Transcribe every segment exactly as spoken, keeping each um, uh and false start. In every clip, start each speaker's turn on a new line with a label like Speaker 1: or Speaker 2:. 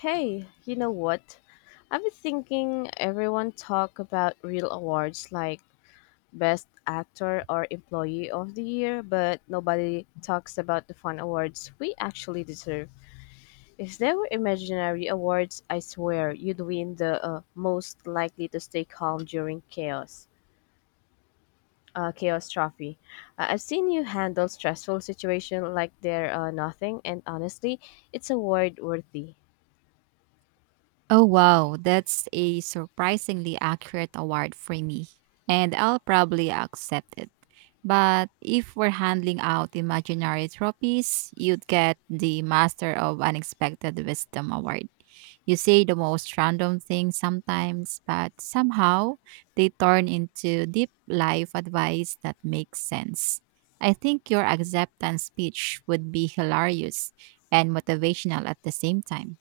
Speaker 1: Hey, you know what? I've been thinking everyone talk about real awards like Best Actor or Employee of the Year, but nobody talks about the fun awards we actually deserve. If there were imaginary awards, I swear you'd win the uh, most likely to stay calm during chaos. Uh, chaos trophy. Uh, I've seen you handle stressful situation like they're uh, nothing, and honestly, it's award worthy.
Speaker 2: Oh, wow. That's a surprisingly accurate award for me. And I'll probably accept it. But if we're handling out imaginary trophies, you'd get the Master of Unexpected Wisdom Award. You say the most random things sometimes, but somehow they turn into deep life advice that makes sense. I think your acceptance speech would be hilarious and motivational at the same time.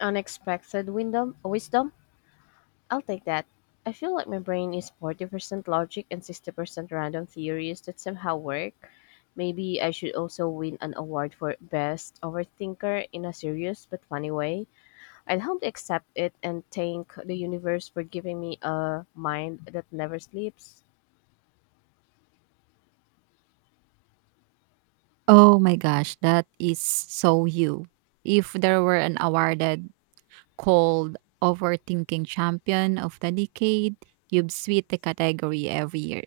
Speaker 1: Unexpected wisdom, wisdom I'll take that. I feel like my brain is forty percent logic and sixty percent random theories that somehow work. Maybe I should also win an award for Best Overthinker in a serious but funny way. I'd humbly accept it and thank the universe for giving me a mind that never sleeps.
Speaker 2: Oh my gosh, that is so you. If there were an awarded called Overthinking Champion of the Decade. You've swept the category every year.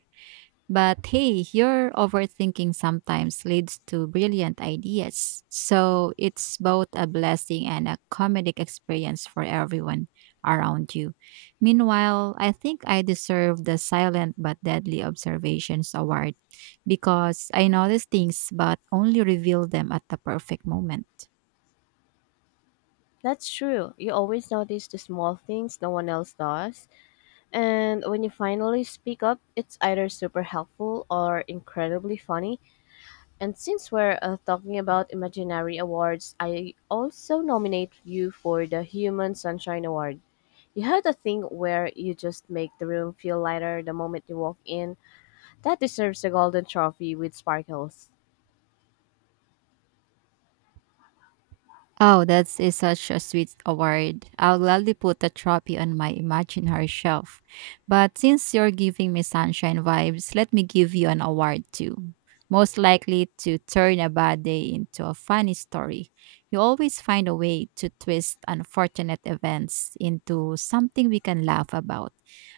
Speaker 2: But hey, your overthinking sometimes leads to brilliant ideas. So it's both a blessing and a comedic experience for everyone around you. Meanwhile, I think I deserve the Silent but Deadly Observations Award because I notice things but only reveal them at the perfect moment.
Speaker 1: That's true. You always notice the small things no one else does. And when you finally speak up, it's either super helpful or incredibly funny And since we're uh, talking about imaginary awards, I also nominate you for the Human Sunshine Award. You had a thing where you just make the room feel lighter the moment you walk in. That deserves a golden trophy with sparkles.
Speaker 2: Oh, that is such a sweet award. I'll gladly put the trophy on my imaginary shelf. But since you're giving me sunshine vibes, let me give you an award too. Most likely to turn a bad day into a funny story. You always find a way to twist unfortunate events into something we can laugh about.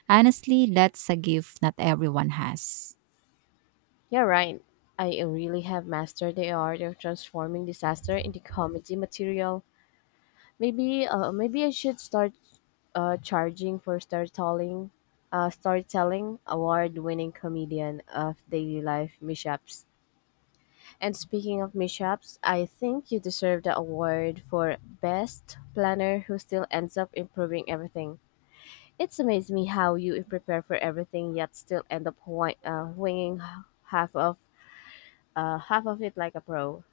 Speaker 2: Honestly, that's a gift not everyone has.
Speaker 1: You're right. I really have mastered the art of transforming disaster into comedy material. Maybe, uh, maybe I should start uh, charging for storytelling, uh, storytelling award-winning comedian of daily life mishaps. And speaking of mishaps, I think you deserve the award for best planner who still ends up improving everything. It's amazed me how you prepare for everything yet still end up wi- uh, winging half of uh, half of it like a pro.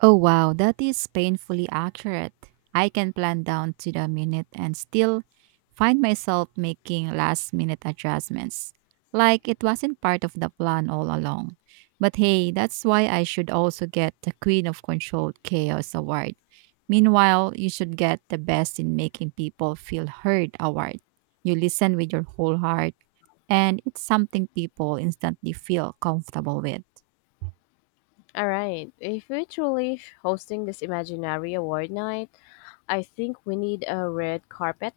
Speaker 2: Oh wow, that is painfully accurate. I can plan down to the minute and still find myself making last minute adjustments. Like it wasn't part of the plan all along. But hey, that's why I should also get the Queen of Controlled Chaos award. Meanwhile, you should get the best in making people feel heard award. You listen with your whole heart, and it's something people instantly feel comfortable with.
Speaker 1: All right, if we're truly hosting this imaginary award night, I think we need a red carpet.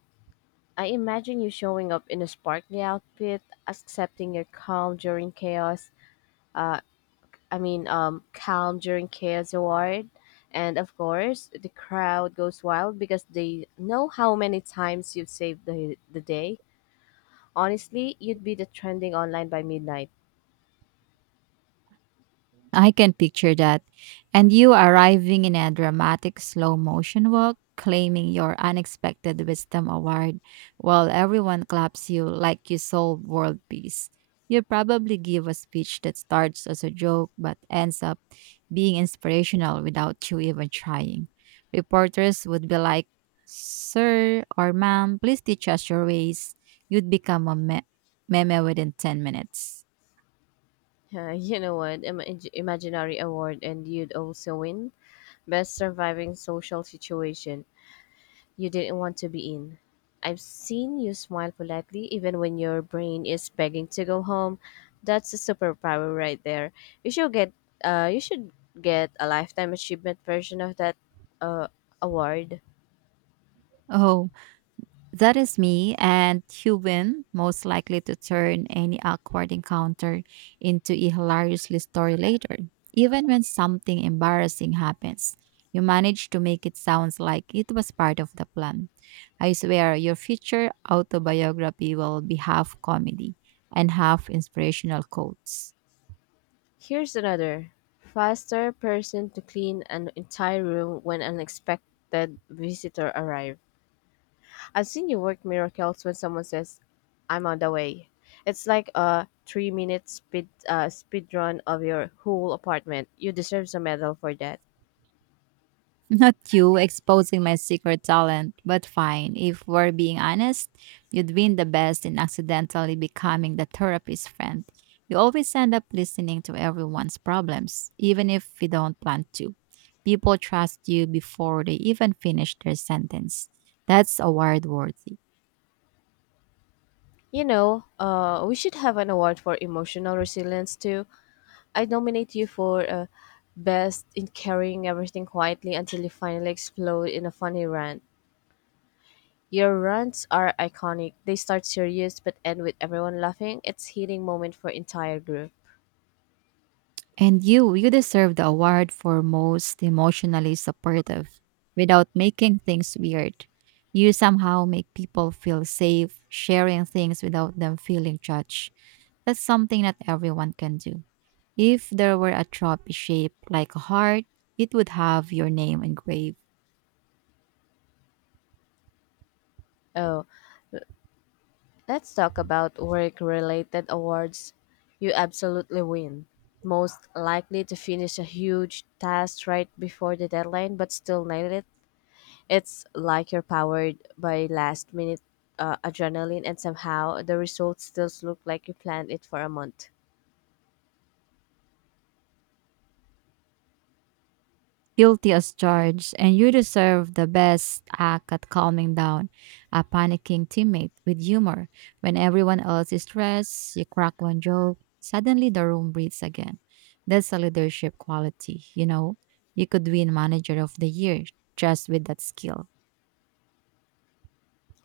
Speaker 1: I imagine you showing up in a sparkly outfit, accepting your calm during chaos, uh, I mean, um, Calm During Chaos Award. And of course, the crowd goes wild because they know how many times you've saved the, the day. Honestly, you'd be the trending online by midnight.
Speaker 2: I can picture that. And you arriving in a dramatic slow motion walk, claiming your unexpected wisdom award, while everyone claps you like you solved world peace. You probably give a speech that starts as a joke but ends up being inspirational without you even trying. Reporters would be like, "Sir or ma'am, please teach us your ways." You'd become a me- meme within ten minutes.
Speaker 1: Uh, you know what? Im- imaginary award, and you'd also win Best Surviving Social Situation. you didn't want to be in. I've seen you smile politely even when your brain is begging to go home. That's a superpower right there. You should get uh you should get a lifetime achievement version of that uh award.
Speaker 2: Oh, that is me, and you win, most likely to turn any awkward encounter into a hilariously story later. Even when something embarrassing happens, you manage to make it sound like it was part of the plan. I swear, your future autobiography will be half comedy and half inspirational quotes.
Speaker 1: Here's another. Faster person to clean an entire room when unexpected visitor arrives. I've seen you work miracles when someone says, "I'm on the way." It's like a three-minute speed uh, speed run of your whole apartment. You deserve a medal for that.
Speaker 2: Not you exposing my secret talent, but fine. If we're being honest, you'd win the best in accidentally becoming the therapist's friend. You always end up listening to everyone's problems, even if you don't plan to. People trust you before they even finish their sentence. That's award worthy.
Speaker 1: You know, uh, we should have an award for emotional resilience too. I nominate you for uh, best in carrying everything quietly until you finally explode in a funny rant. Your rants are iconic. They start serious but end with everyone laughing. It's heating moment for entire group.
Speaker 2: And you, you deserve the award for most emotionally supportive. Without making things weird, you somehow make people feel safe sharing things without them feeling judged. That's something that everyone can do. If there were a trophy shape like a heart, it would have your name engraved.
Speaker 1: Oh, let's talk about work related awards. You absolutely win. Most likely to finish a huge task right before the deadline but still nail it. It's like you're powered by last minute uh, adrenaline and somehow the results still look like you planned it for a month.
Speaker 2: Guilty as charged, and you deserve the best act at calming down a panicking teammate with humor. When everyone else is stressed, you crack one joke, suddenly the room breathes again. That's a leadership quality, you know? You could win Manager of the Year just with that skill.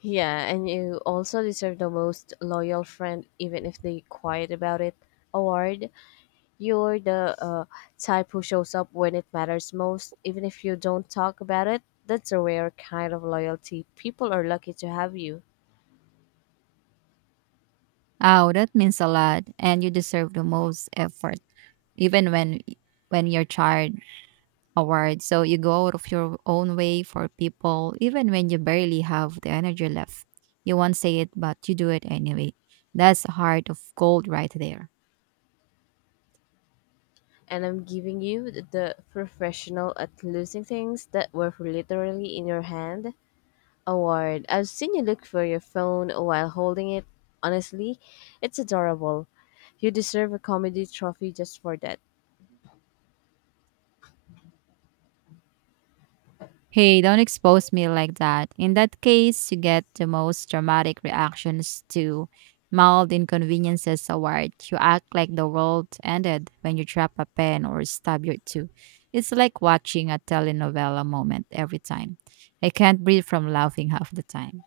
Speaker 1: Yeah, and you also deserve the most loyal friend even if they quiet about it award. You're the uh, type who shows up when it matters most, even if you don't talk about it. That's a rare kind of loyalty. People are lucky to have you.
Speaker 2: Oh, that means a lot, and you deserve the most effort, even when when you're tired, award. So you go out of your own way for people, even when you barely have the energy left. You won't say it, but you do it anyway. That's a heart of gold right there.
Speaker 1: And I'm giving you th- the professional at losing things that were literally in your hand award. I've seen you look for your phone while holding it. Honestly, it's adorable. You deserve a comedy trophy just for that.
Speaker 2: Hey, don't expose me like that. In that case, you get the most dramatic reactions to mild inconveniences award. You act like the world ended when you drop a pen or stab your tooth. It's like watching a telenovela moment every time. I can't breathe from laughing half the time.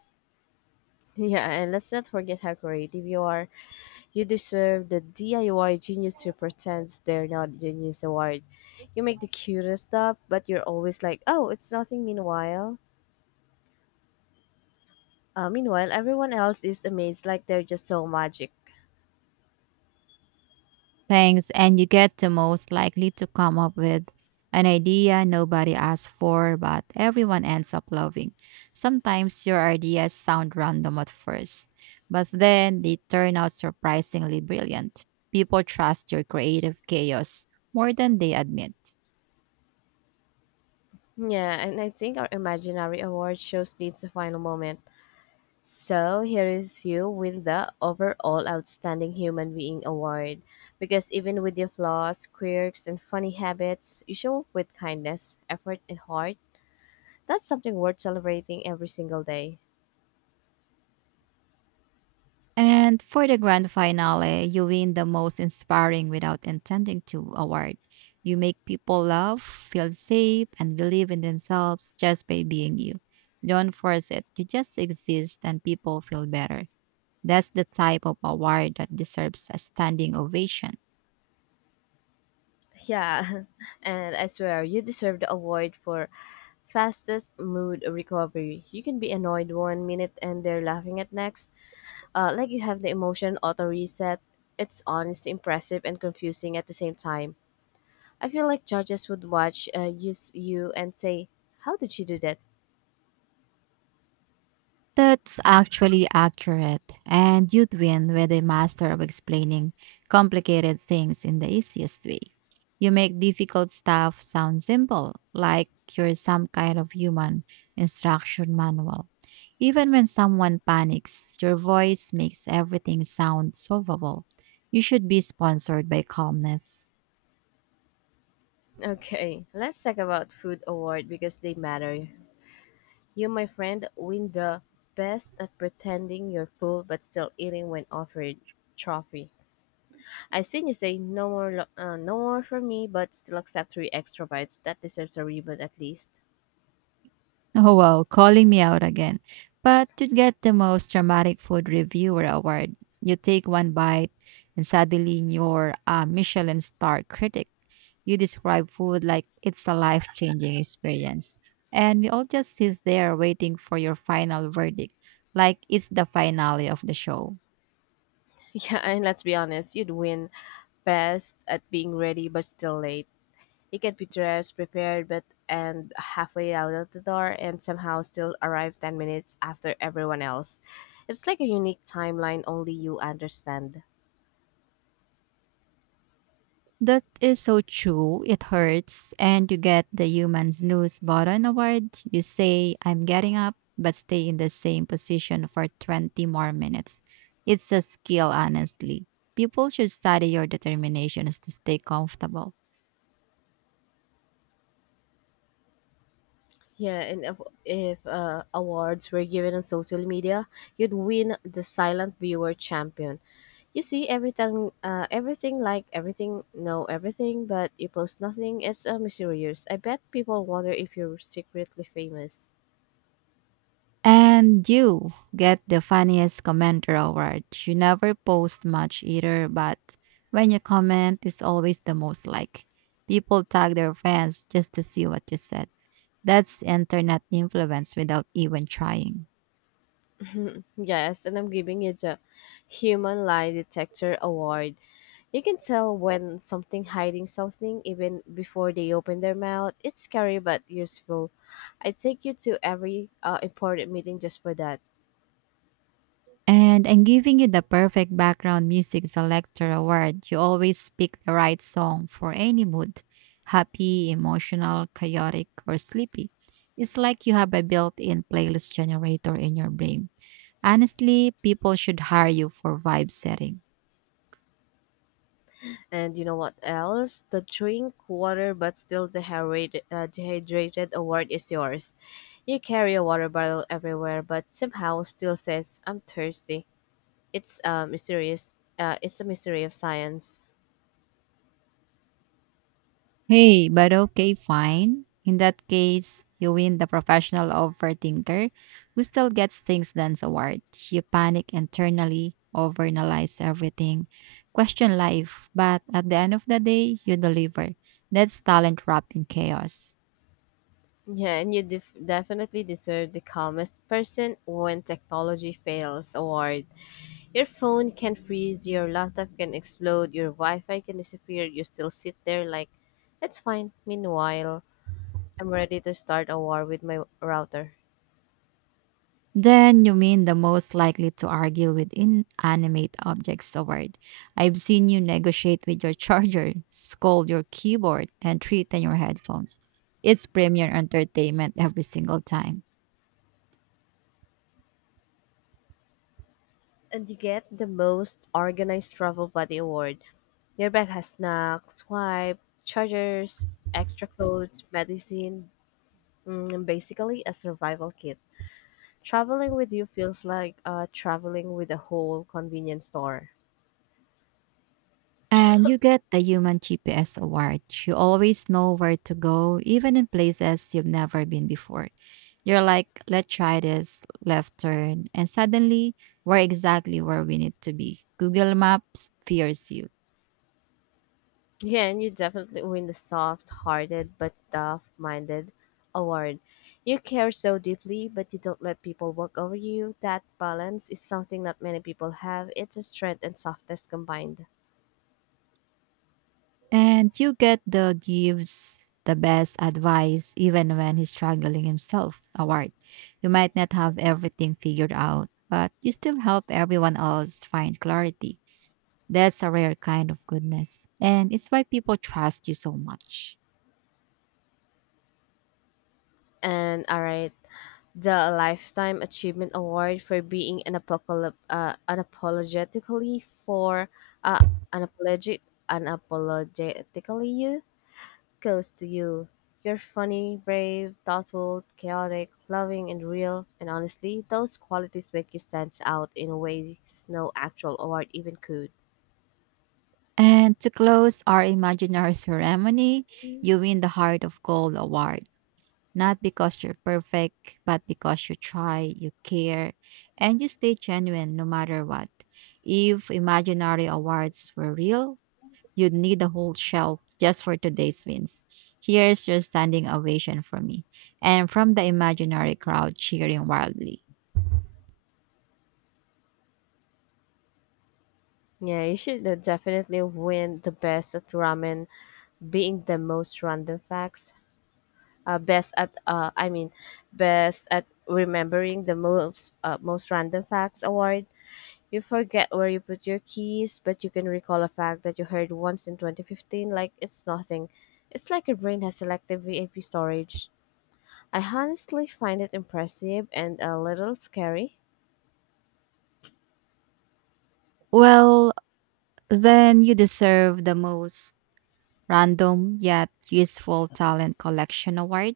Speaker 1: Yeah, and let's not forget how creative you are. You deserve the D I Y Genius Who Pretends They're Not Genius Award. You make the cutest stuff, but you're always like, oh, it's nothing meanwhile. Uh, meanwhile, everyone else is amazed like they're just so magic.
Speaker 2: Thanks, and you get the most likely to come up with an idea nobody asked for, but everyone ends up loving. Sometimes your ideas sound random at first, but then they turn out surprisingly brilliant. People trust your creative chaos more than they admit.
Speaker 1: Yeah, and I think our imaginary award shows needs the final moment. So here is you win the overall outstanding human being award. Because even with your flaws, quirks, and funny habits, you show up with kindness, effort, and heart. That's something worth celebrating every single day.
Speaker 2: And for the grand finale, you win the most inspiring without intending to award. You make people love, feel safe, and believe in themselves just by being you. Don't force it. You just exist and people feel better. That's the type of award that deserves a standing ovation.
Speaker 1: Yeah, and I swear you deserve the award for fastest mood recovery. You can be annoyed one minute and they're laughing at next. Uh, like you have the emotion auto reset. It's honestly impressive and confusing at the same time. I feel like judges would watch uh, use you and say, "How did she do that?"
Speaker 2: That's actually accurate, and you'd win with a master of explaining complicated things in the easiest way. You make difficult stuff sound simple, like you're some kind of human instruction manual. Even when someone panics, your voice makes everything sound solvable. You should be sponsored by calmness.
Speaker 1: Okay, let's talk about food award because they matter. You, my friend, win the best at pretending you're full but still eating when offered trophy. I seen you say no more, lo- uh, no more for me, but still accept three extra bites. That deserves a ribbon at least.
Speaker 2: Oh wow, calling me out again. But to get the most dramatic food reviewer award, you take one bite and suddenly you're a Michelin star critic. You describe food like it's a life changing experience. And we all just sit there waiting for your final verdict, like it's the finale of the show.
Speaker 1: Yeah, and let's be honest, you'd win best at being ready but still late. You can be dressed, prepared, but and halfway out of the door, and somehow still arrive ten minutes after everyone else. It's like a unique timeline only you understand.
Speaker 2: That is so true. It hurts. And you get the human snooze button award. You say, "I'm getting up," but stay in the same position for twenty more minutes. It's a skill, honestly. People should study your determinations to stay comfortable.
Speaker 1: Yeah, and if, if uh, awards were given on social media, you'd win the silent viewer champion. You see everything, uh, everything like everything, know everything, but you post nothing. It's uh, mysterious. I bet people wonder if you're secretly famous.
Speaker 2: And you get the funniest commenter award. You never post much either, but when you comment, it's always the most like. People tag their friends just to see what you said. That's internet influence without even trying.
Speaker 1: Yes, and I'm giving you the Human Lie Detector Award. You can tell when something hiding something even before they open their mouth. It's scary but useful. I take you to every uh, important meeting just for that.
Speaker 2: And I'm giving you the perfect background music selector award. You always pick the right song for any mood, happy, emotional, chaotic, or sleepy. It's like you have a built in playlist generator in your brain. Honestly, people should hire you for vibe setting.
Speaker 1: And you know what else? The drink water but still dehydrated, uh, dehydrated award is yours. You carry a water bottle everywhere, but somehow still says, I'm thirsty. It's uh, mysterious. Uh, it's a mystery of science.
Speaker 2: Hey, but okay, fine. In that case, you win the professional overthinker who still gets things done award. You panic internally, overanalyze everything, question life, but at the end of the day, you deliver. That's talent wrapped in chaos.
Speaker 1: Yeah, and you def- definitely deserve the calmest person when technology fails award. Your phone can freeze, your laptop can explode, your Wi Fi can disappear. You still sit there like, it's fine. Meanwhile, I'm ready to start a war with my router.
Speaker 2: Then you mean the most likely to argue with inanimate objects award. I've seen you negotiate with your charger, scold your keyboard, and threaten your headphones. It's premier entertainment every single time.
Speaker 1: And you get the most organized travel buddy award. Your bag has snacks, wipe, chargers, extra clothes, medicine, mm, basically a survival kit. Traveling with you feels like uh, traveling with a whole convenience store.
Speaker 2: And you get the Human G P S Award. You always know where to go, even in places you've never been before. You're like, let's try this left turn. And suddenly, we're exactly where we need to be. Google Maps fears you.
Speaker 1: Yeah, and you definitely win the soft hearted but tough minded award. You care so deeply, but you don't let people walk over you. That balance is something not many people have. It's a strength and softness combined.
Speaker 2: And you get the gives the best advice, even when he's struggling himself award. You might not have everything figured out, but you still help everyone else find clarity. That's a rare kind of goodness, and it's why people trust you so much.
Speaker 1: And all right, the Lifetime Achievement Award for being an apocalip- uh, unapologetically for uh, unapologetic unapologetically you goes to you. You're funny, brave, thoughtful, chaotic, loving, and real. And honestly, those qualities make you stand out in ways no actual award even could.
Speaker 2: And to close our imaginary ceremony, you win the Heart of Gold Award, not because you're perfect, but because you try, you care, and you stay genuine no matter what. If imaginary awards were real, you'd need a whole shelf just for today's wins. Here's your standing ovation from me, and from the imaginary crowd cheering wildly.
Speaker 1: Yeah, you should uh, definitely win the best at ramen, being the most random facts uh, best at uh, I mean best at remembering the most uh, most random facts award. You forget where you put your keys, but you can recall a fact that you heard once in twenty fifteen like it's nothing. It's like your brain has selective V A P storage. I honestly find it impressive and a little scary.
Speaker 2: Well, then you deserve the most random yet useful talent collection award.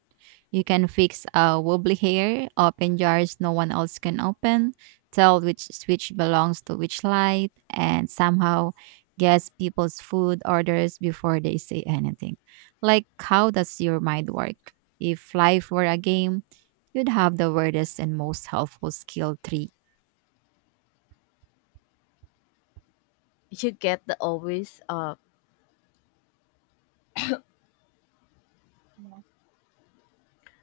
Speaker 2: You can fix a wobbly hair, open jars no one else can open, tell which switch belongs to which light, and somehow guess people's food orders before they say anything. Like, how does your mind work? If life were a game, you'd have the weirdest and most helpful skill tree.
Speaker 1: You get the always uh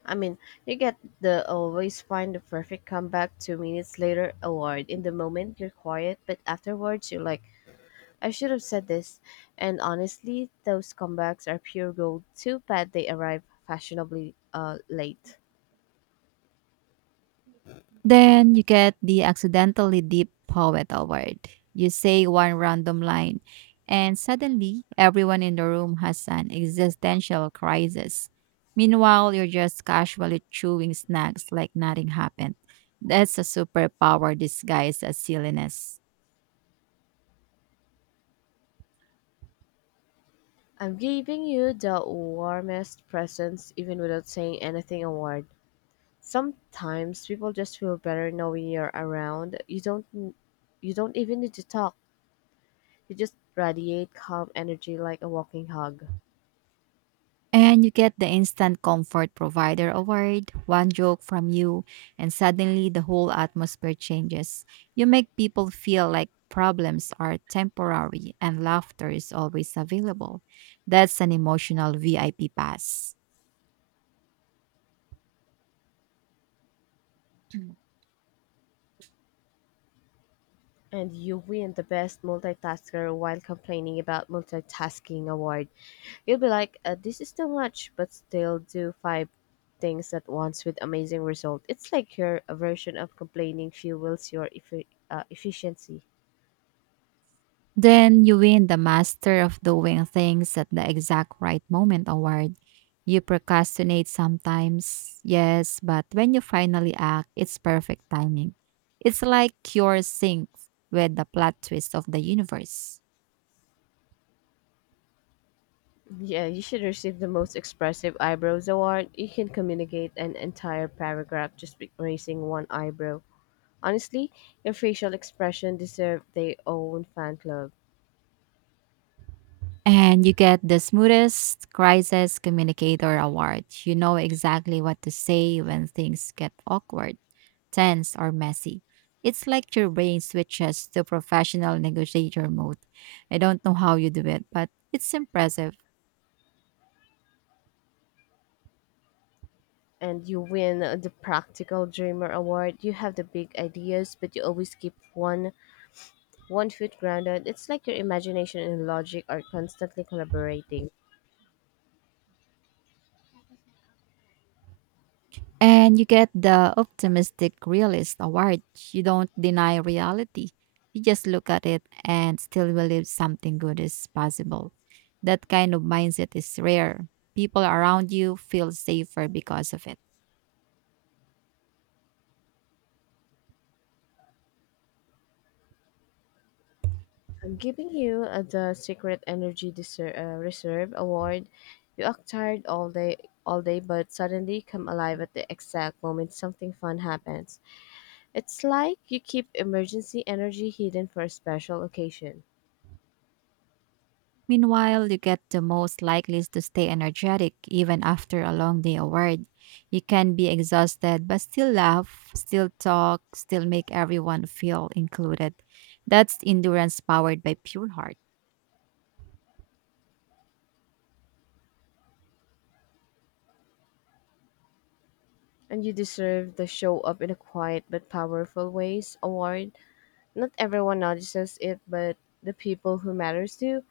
Speaker 1: I mean, you get the always find the perfect comeback two minutes later award. In the moment, you're quiet, but afterwards, you're like, I should have said this, and honestly, those comebacks are pure gold. Too bad they arrive fashionably uh, late.
Speaker 2: Then you get the accidentally deep poet award. You say one random line, and suddenly everyone in the room has an existential crisis. Meanwhile, you're just casually chewing snacks like nothing happened. That's a superpower disguised as silliness.
Speaker 1: I'm giving you the warmest presents even without saying anything award. Sometimes people just feel better knowing you're around. You don't you don't even need to talk. You just radiate calm energy like a walking hug.
Speaker 2: And you get the instant comfort provider award, one joke from you, and suddenly the whole atmosphere changes. You make people feel like problems are temporary and laughter is always available. That's an emotional V I P pass.
Speaker 1: And you win the best multitasker while complaining about multitasking award. You'll be like, uh, this is too much, but still do five things at once with amazing result. It's like your version of complaining fuels your effi- uh, efficiency.
Speaker 2: Then you win the Master of Doing Things at the Exact Right Moment award. You procrastinate sometimes, yes, but when you finally act, it's perfect timing. It's like you're synced with the plot twist of the universe.
Speaker 1: Yeah, you should receive the most expressive eyebrows award. You can communicate an entire paragraph just by raising one eyebrow. Honestly, your facial expression deserve their own fan club.
Speaker 2: And you get the smoothest crisis communicator award. You know exactly what to say when things get awkward, tense, or messy. It's like your brain switches to professional negotiator mode. I don't know how you do it, but it's impressive.
Speaker 1: And you win the Practical Dreamer Award. You have the big ideas, but you always keep one one foot grounded. It's like your imagination and logic are constantly collaborating.
Speaker 2: And you get the optimistic realist award. You don't deny reality. You just look at it and still believe something good is possible. That kind of mindset is rare. People around you feel safer because of it.
Speaker 1: I'm giving you uh, the Secret Energy Deser- uh, Reserve Award. You act tired all day, all day, but suddenly come alive at the exact moment something fun happens. It's like you keep emergency energy hidden for a special occasion.
Speaker 2: Meanwhile, you get the most likely to stay energetic even after a long day of work. You can be exhausted but still laugh, still talk, still make everyone feel included. That's endurance powered by pure heart.
Speaker 1: And you deserve the show up in a quiet but powerful ways award. Not everyone notices it, but the people who matters to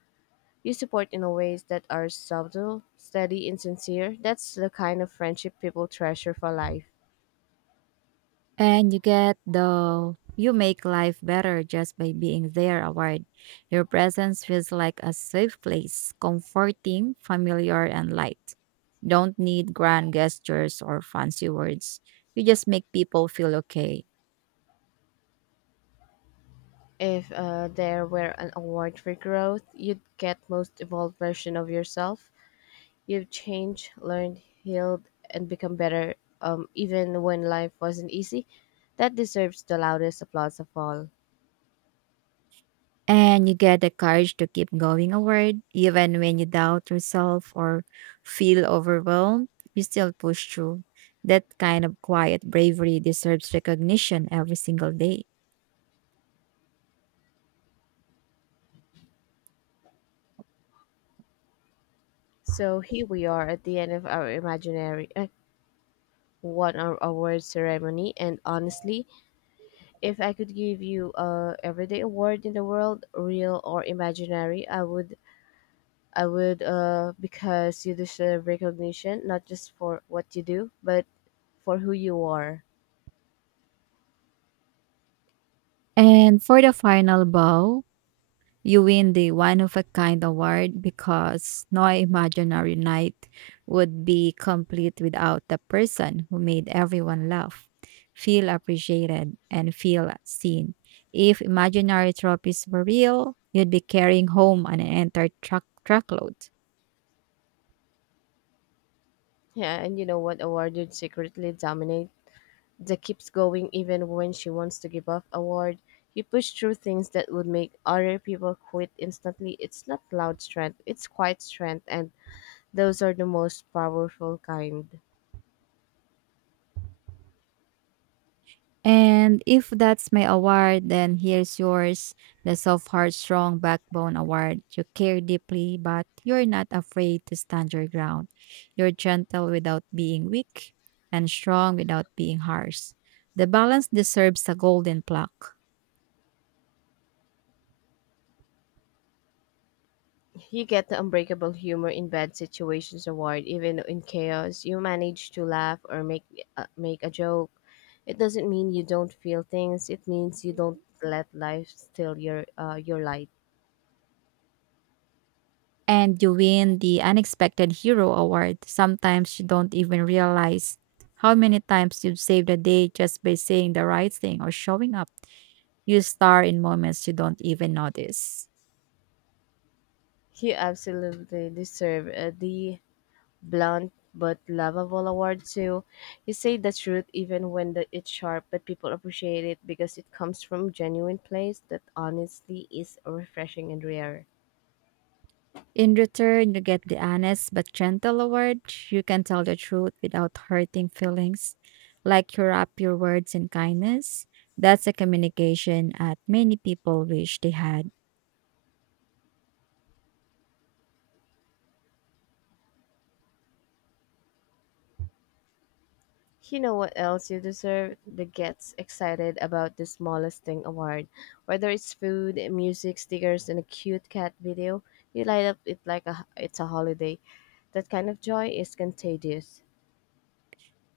Speaker 1: you support in ways that are subtle, steady, and sincere. That's the kind of friendship people treasure for life.
Speaker 2: And you get the you make life better just by being there award. Your presence feels like a safe place, comforting, familiar, and light. Don't need grand gestures or fancy words. You just make people feel okay.
Speaker 1: If uh, there were an award for growth, you'd get most evolved version of yourself. You've changed, learned, healed, and become better, um, even when life wasn't easy. That deserves the loudest applause of all.
Speaker 2: And you get the courage to keep going forward, even when you doubt yourself or feel overwhelmed, you still push through. That kind of quiet bravery deserves recognition every single day.
Speaker 1: So here we are at the end of our imaginary uh, one hour award ceremony, and honestly, if I could give you a everyday award in the world, real or imaginary, I would I would uh because you deserve recognition not just for what you do, but for who you are.
Speaker 2: And for the final bow, you win the one of a kind award because no imaginary night would be complete without the person who made everyone laugh, feel appreciated, and feel seen. If imaginary trophies were real, you'd be carrying home an entire truck truckload.
Speaker 1: Yeah, and you know what award you'd secretly dominate? That keeps going even when she wants to give up award. You push through things that would make other people quit instantly. It's not loud strength, it's quiet strength, and those are the most powerful kind.
Speaker 2: And if that's my award, then here's yours, the Soft Heart Strong Backbone Award. You care deeply, but you're not afraid to stand your ground. You're gentle without being weak and strong without being harsh. The balance deserves a golden plaque.
Speaker 1: You get the Unbreakable Humor in Bad Situations award. Even in chaos, you manage to laugh or make uh, make a joke. It doesn't mean you don't feel things. It means you don't let life steal your uh, your light.
Speaker 2: And you win the Unexpected Hero Award. Sometimes you don't even realize how many times you've saved the day just by saying the right thing or showing up. You star in moments you don't even notice.
Speaker 1: You absolutely deserve uh, the blunt but lovable award too. You say the truth even when the, it's sharp, but people appreciate it because it comes from genuine place that honestly is refreshing and rare.
Speaker 2: In return, you get the honest but gentle award. You can tell the truth without hurting feelings, like you wrap your words in kindness. That's a communication that many people wish they had.
Speaker 1: You know what else you deserve? The gets excited about the smallest thing award. Whether it's food, music, stickers, and a cute cat video, you light up it like a, it's a holiday. That kind of joy is contagious.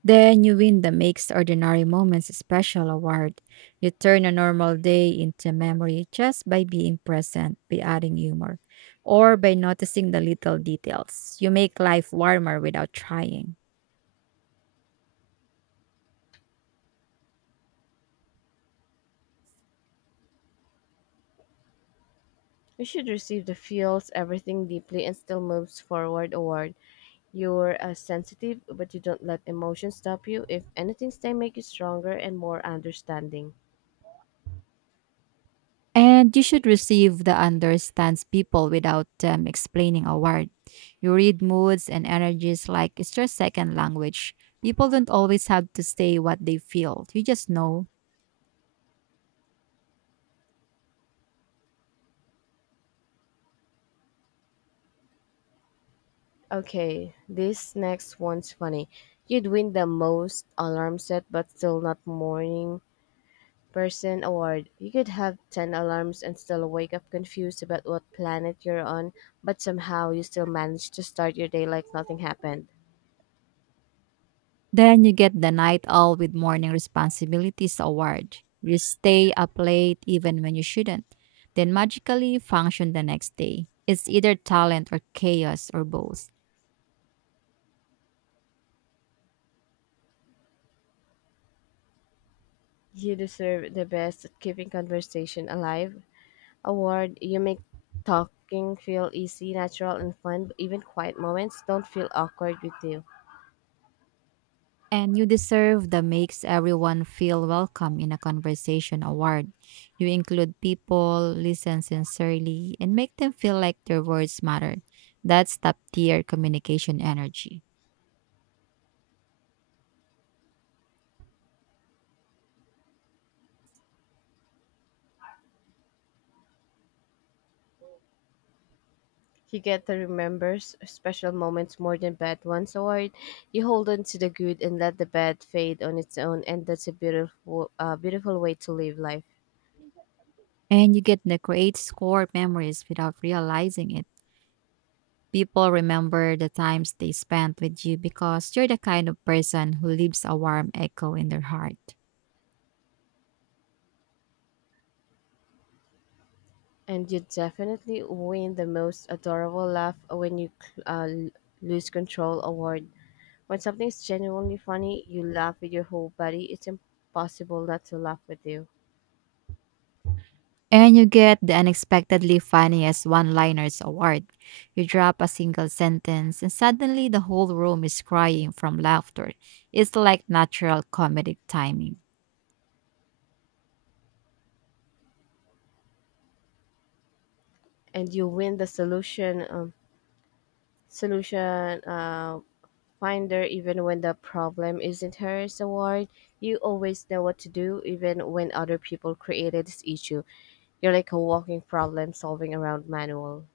Speaker 2: Then you win the makes ordinary moments special award. You turn a normal day into memory just by being present, by adding humor, or by noticing the little details. You make life warmer without trying.
Speaker 1: You should receive the feels everything deeply and still moves forward award. You're uh, sensitive, but you don't let emotions stop you. If anything, they make you stronger and more understanding.
Speaker 2: And you should receive the understands people without um, explaining a word. You read moods and energies like it's your second language. People don't always have to say what they feel. You just know.
Speaker 1: Okay, this next one's funny. You'd win the most alarm set but still not morning person award. You could have ten alarms and still wake up confused about what planet you're on, but somehow you still manage to start your day like nothing happened.
Speaker 2: Then you get the night owl with morning responsibilities award. You stay up late even when you shouldn't, then magically function the next day. It's either talent or chaos or both.
Speaker 1: You deserve the best at keeping conversation alive award. You make talking feel easy, natural, and fun. Even quiet moments don't feel awkward with you.
Speaker 2: And you deserve the makes everyone feel welcome in a conversation award. You include people, listen sincerely, and make them feel like their words matter. That's top tier communication energy.
Speaker 1: You get Higueta remembers special moments more than bad ones, or you hold on to the good and let the bad fade on its own, and that's a beautiful, uh, beautiful way to live life.
Speaker 2: And you get the create score memories without realizing it. People remember the times they spent with you because you're the kind of person who leaves a warm echo in their heart.
Speaker 1: And you definitely win the most adorable laugh when you cl- uh, l- lose control award. When something's genuinely funny, you laugh with your whole body. It's impossible not to laugh with you,
Speaker 2: And you get the unexpectedly funniest one liners award. You drop a single sentence, and suddenly the whole room is crying from laughter. It's like natural comedic timing.
Speaker 1: and you win the solution. Um, solution. Uh, Finder, even when the problem isn't hers, award. You always know what to do, even when other people created this issue. You're like a walking problem solving around manual.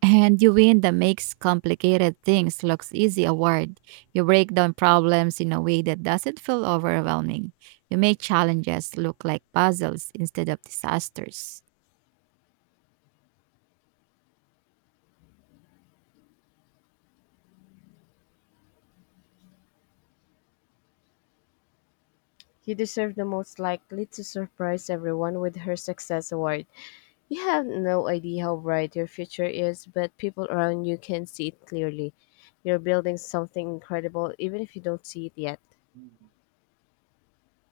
Speaker 2: And you win that makes complicated things looks easy award. You break down problems in a way that doesn't feel overwhelming. You make challenges look like puzzles instead of disasters.
Speaker 1: You deserve the most likely to surprise everyone with her success award. You have no idea how bright your future is, but people around you can see it clearly. You're building something incredible, even if you don't see it yet.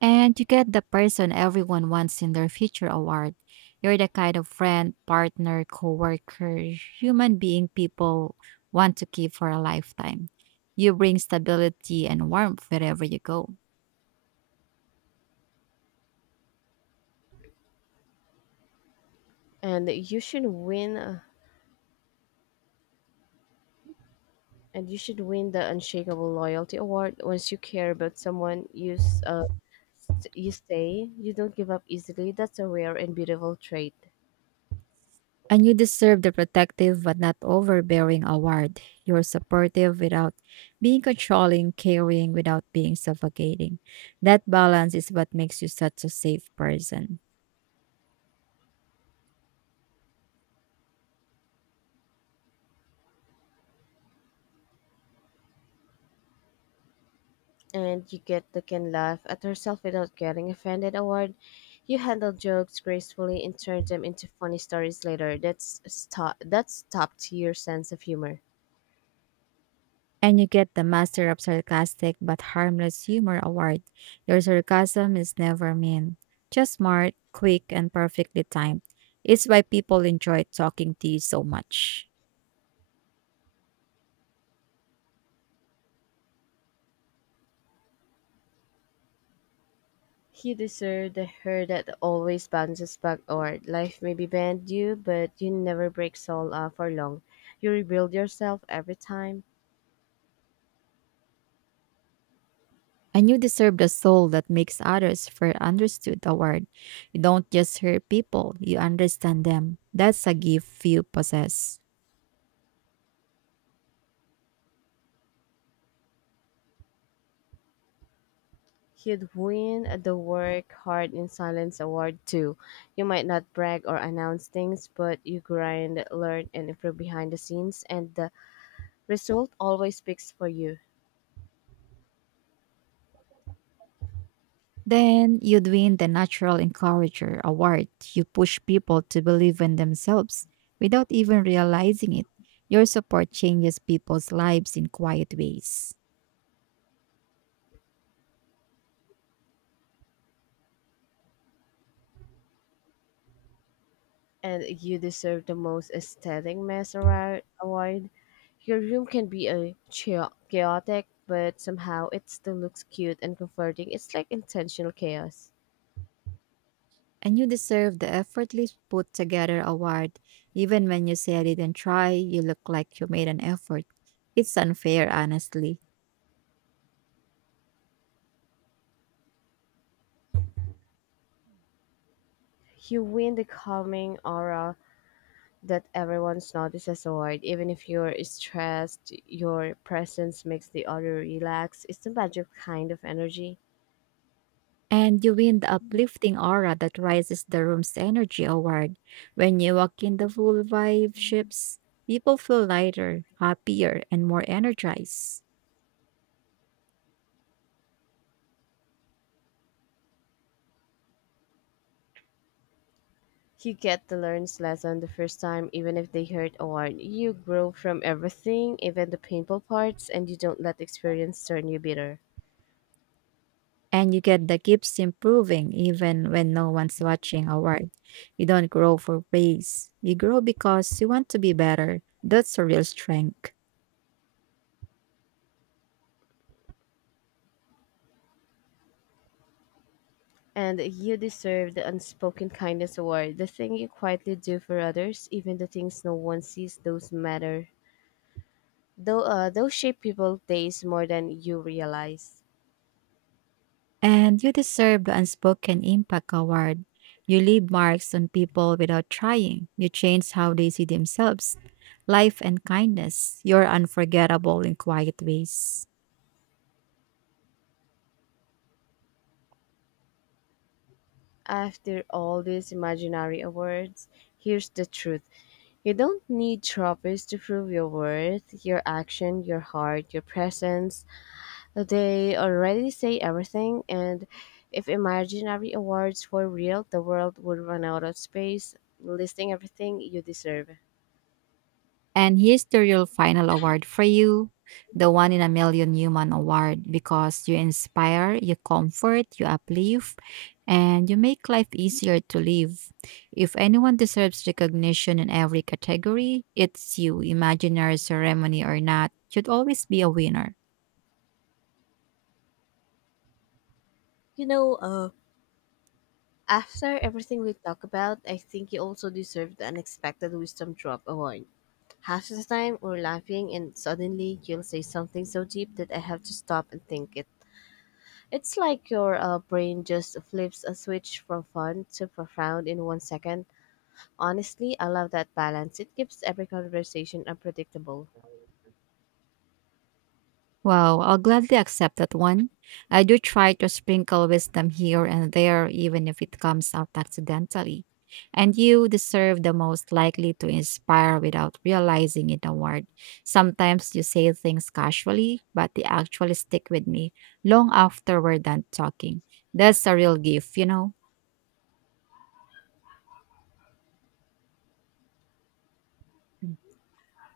Speaker 2: And you get the person everyone wants in their future award. You're the kind of friend, partner, coworker, human being people want to keep for a lifetime. You bring stability and warmth wherever you go.
Speaker 1: And you should win uh, And you should win the Unshakable Loyalty Award. Once you care about someone, you, s- uh, s- you stay. You don't give up easily. That's a rare and beautiful trait.
Speaker 2: And you deserve the protective but not overbearing award. You're supportive without being controlling, caring without being suffocating. That balance is what makes you such a safe person.
Speaker 1: And you get the can laugh at herself without getting offended award. You handle jokes gracefully and turn them into funny stories later. That's sto- that's top tier sense of humor.
Speaker 2: And you get the Master of Sarcastic but Harmless Humor Award. Your sarcasm is never mean, just smart, quick, and perfectly timed. It's why people enjoy talking to you so much.
Speaker 1: He deserved the her that always bounces back award. Life may be banned you, but you never break soul uh, for long. You rebuild yourself every time.
Speaker 2: And you deserve the soul that makes others feel understood award. You don't just hurt people, you understand them. That's a gift few possess.
Speaker 1: He'd win the Work Hard in Silence award too. You might not brag or announce things, but you grind, learn, and improve behind the scenes, and the result always speaks for you.
Speaker 2: Then you'd win the Natural Encourager Award. You push people to believe in themselves without even realizing it. Your support changes people's lives in quiet ways.
Speaker 1: And you deserve the most aesthetic mess around award. Your room can be a chao- chaotic, but somehow it still looks cute and comforting. It's like intentional chaos.
Speaker 2: And you deserve the effortless put together award. Even when you say I didn't try, you look like you made an effort. It's unfair, honestly.
Speaker 1: You win the calming aura that everyone's notice as a word. Even if you're stressed, your presence makes the other relax. It's the magic kind of energy.
Speaker 2: And you win the uplifting aura that rises the room's energy award. When you walk in, the full vibe shifts. People feel lighter, happier, and more energized.
Speaker 1: You get to learn's lesson the first time, even if they hurt a word. You grow from everything, even the painful parts, and you don't let experience turn you bitter.
Speaker 2: And you get the keeps improving even when no one's watching award. You don't grow for praise. You grow because you want to be better. That's a real strength.
Speaker 1: And you deserve the unspoken kindness award, the thing you quietly do for others, even the things no one sees, those matter. Though uh, Those shape people's days more than you realize.
Speaker 2: And you deserve the Unspoken Impact Award. You leave marks on people without trying. You change how they see themselves, life, and kindness. You're unforgettable in quiet ways.
Speaker 1: After all these imaginary awards, here's the truth. You don't need trophies to prove your worth, your action, your heart, your presence. They already say everything, and if imaginary awards were real, the world would run out of space, listing everything you deserve.
Speaker 2: And here's the real final award for you, the One in a Million Human Award, because you inspire, you comfort, you uplift, and you make life easier to live. If anyone deserves recognition in every category, it's you. Imaginary ceremony or not, should always be a winner.
Speaker 1: You know, uh, after everything we talk about, I think you also deserve the Unexpected Wisdom Drop Award. Half the time we're laughing and suddenly you'll say something so deep that I have to stop and think it. It's like your uh, brain just flips a switch from fun to profound in one second. Honestly, I love that balance. It keeps every conversation unpredictable.
Speaker 2: Wow, I'll gladly accept that one. I do try to sprinkle wisdom here and there, even if it comes out accidentally. And you deserve the most likely to inspire without realizing it award. Sometimes you say things casually, but they actually stick with me long after we're done talking. That's a real gift, you know?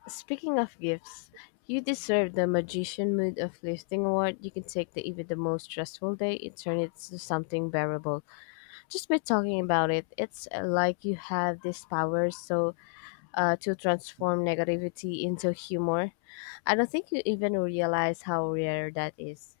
Speaker 1: Speaking of gifts, you deserve the magician mood of lifting award. You can take the even the most stressful day and turn it to something bearable. Just by talking about it, it's uh, like you have this power so uh, to transform negativity into humor. I don't think you even realize how rare that is.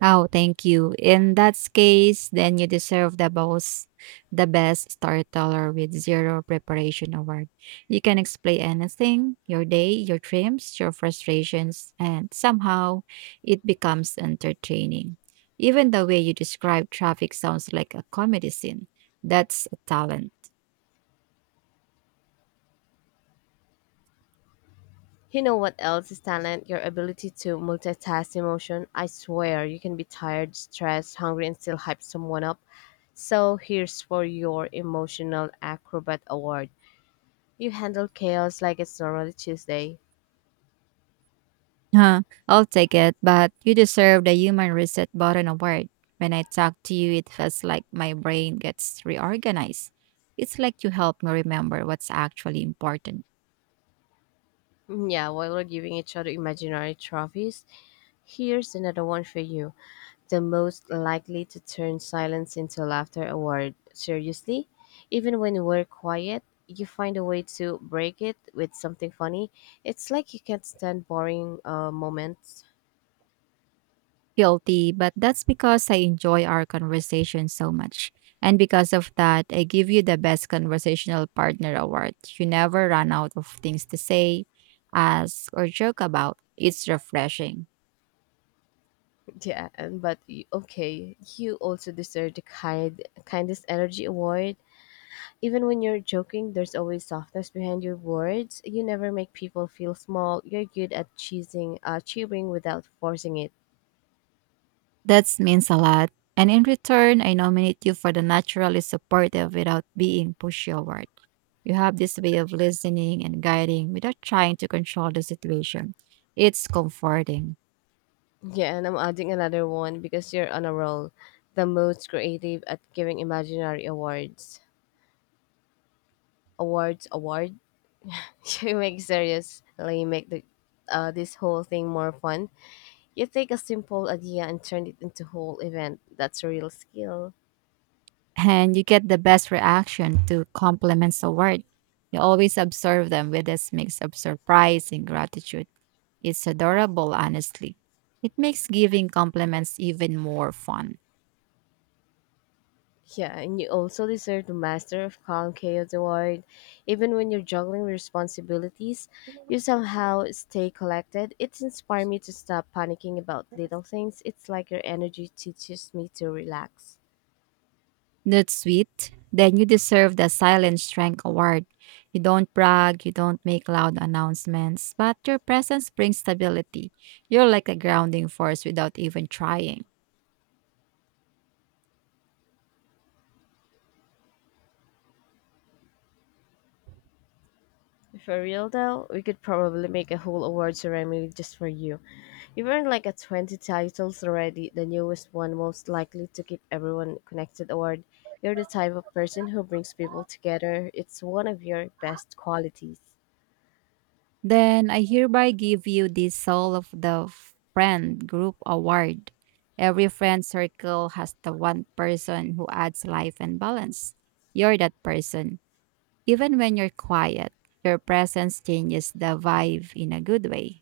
Speaker 2: Oh, thank you. In that case, then you deserve the most, the best storyteller with zero preparation award. You can explain anything, your day, your dreams, your frustrations, and somehow it becomes entertaining. Even the way you describe traffic sounds like a comedy scene. That's a talent.
Speaker 1: You know what else is talent? Your ability to multitask emotion. I swear, you can be tired, stressed, hungry, and still hype someone up. So here's for your emotional acrobat award. You handle chaos like it's normally Tuesday.
Speaker 2: Huh, I'll take it, but you deserve the human reset button award. When I talk to you, it feels like my brain gets reorganized. It's like you help me remember what's actually important.
Speaker 1: Mm, yeah, while we're giving each other imaginary trophies, here's another one for you: the most likely to turn silence into laughter award. Seriously, even when we're quiet, you find a way to break it with something funny. It's like you can't stand boring uh, moments.
Speaker 2: Guilty, but that's because I enjoy our conversation so much. And because of that, I give you the best conversational partner award. You never run out of things to say, ask, or joke about. It's refreshing.
Speaker 1: Yeah, and but you, okay, you also deserve the kind kindest energy award. Even when you're joking, there's always softness behind your words. You never make people feel small. You're good at cheesing, uh, cheering without forcing it.
Speaker 2: That means a lot. And in return, I nominate you for the naturally supportive without being pushover. You have this way of listening and guiding without trying to control the situation. It's comforting.
Speaker 1: Yeah, and I'm adding another one because you're on a roll. The most creative at giving imaginary awards. Awards, award. You make seriously make the uh, this whole thing more fun. You take a simple idea and turn it into whole event. That's a real skill.
Speaker 2: And you get the best reaction to compliments award. You always observe them with this mix of surprise and gratitude. It's adorable, honestly. It makes giving compliments even more fun.
Speaker 1: Yeah, and you also deserve the Master of Calm Chaos Award. Even when you're juggling responsibilities, you somehow stay collected. It's inspired me to stop panicking about little things. It's like your energy teaches me to relax.
Speaker 2: Not sweet. Then you deserve the Silent Strength Award. You don't brag, you don't make loud announcements, but your presence brings stability. You're like a grounding force without even trying.
Speaker 1: For real though, we could probably make a whole award ceremony just for you. You've earned like a twenty titles already, the newest one most likely to keep everyone connected award. You're the type of person who brings people together. It's one of your best qualities.
Speaker 2: Then I hereby give you the Soul of the Friend Group Award. Every friend circle has the one person who adds life and balance. You're that person. Even when you're quiet, your presence changes the vibe in a good way.